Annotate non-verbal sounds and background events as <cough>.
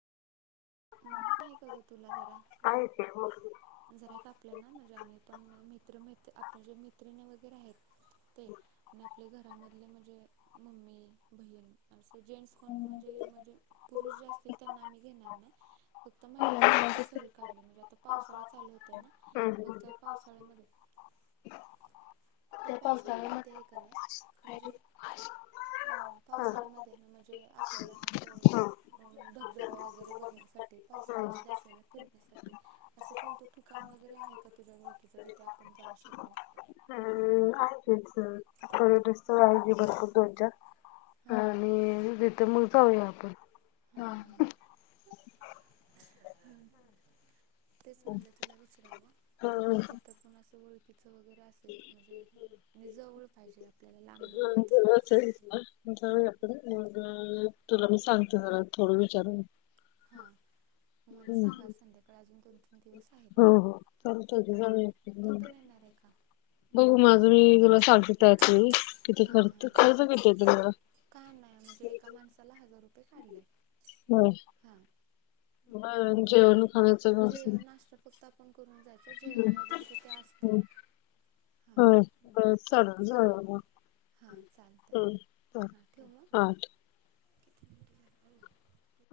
हम्म हे का ग तुला जरा आहे ते मुर्गी. जरा का आपल्या ना म्हणजे आम्ही पण मित्र म आपल्या जे मैित्रिणी वगैरे आहेत. ते आणि आपले घरामधले म्हणजे मम्मी बहीण असमसं जेंटस कोण म्हणजे म्हणजे पुरुष जे असतील त्यांना मी घेणार नाही. फक्त महिला महिलांची सहल काढली म्हणजे आता पावसाळा चालू होतय ना? हम्म. मग त्या पावसाळ्यामध्ये त्या पावसाळ्यामध्ये आहे का ना म्हणजे खायला अ पावसाळ्यामध्ये म्हणजे आपल्याला अस धबधबा वगैरे बघण्यासाठी पावसाळ्यामध्ये आपल्याला फिरण्यासाठी असं कोणतं ठिकाण वगैरे आहे का तुझ्या ओळखीचं जिथे आपण जाऊ शकतो? हम् रस्त राे भरपूर तनच्या हां <unintelligible> आणि तिथे मग जाऊया आपण हम्म तेच म्हणलं तुला विचारवं हा म्हणजे जिथ कोण असं ओळखीच वगैरे असेल म्हणजे आणि जवळ पाहिजे आपल्याला लांब नकोत. जवळ असेल मग तुला मी सांगते जरा थोडं विचारून. हा तुम्हाला सांगा हम्म. संध्याकाळी अजून दोन तीन दिवस. आहेत हो हो. चालतंय की हा जाऊया तू की. पण येणार आहे का? बघू माझं मी तुला काय सांगते सांगता त्यावेळी येत किती खर्च नाही खर्च किती येतो मला काय नाही म्हणजे एका माणसाला हजार रुपये काढले. होय हाे बर जेवण खाण्याचं व्यवस्थित जेवण नाश्ता फक्त आपण करून जायचं. जेवण वगैरे तिथं असते. हां होय होय चालून चालेल जाऊया. हां चालत आहे हम्म हां चालेल ठेवू मग? आठ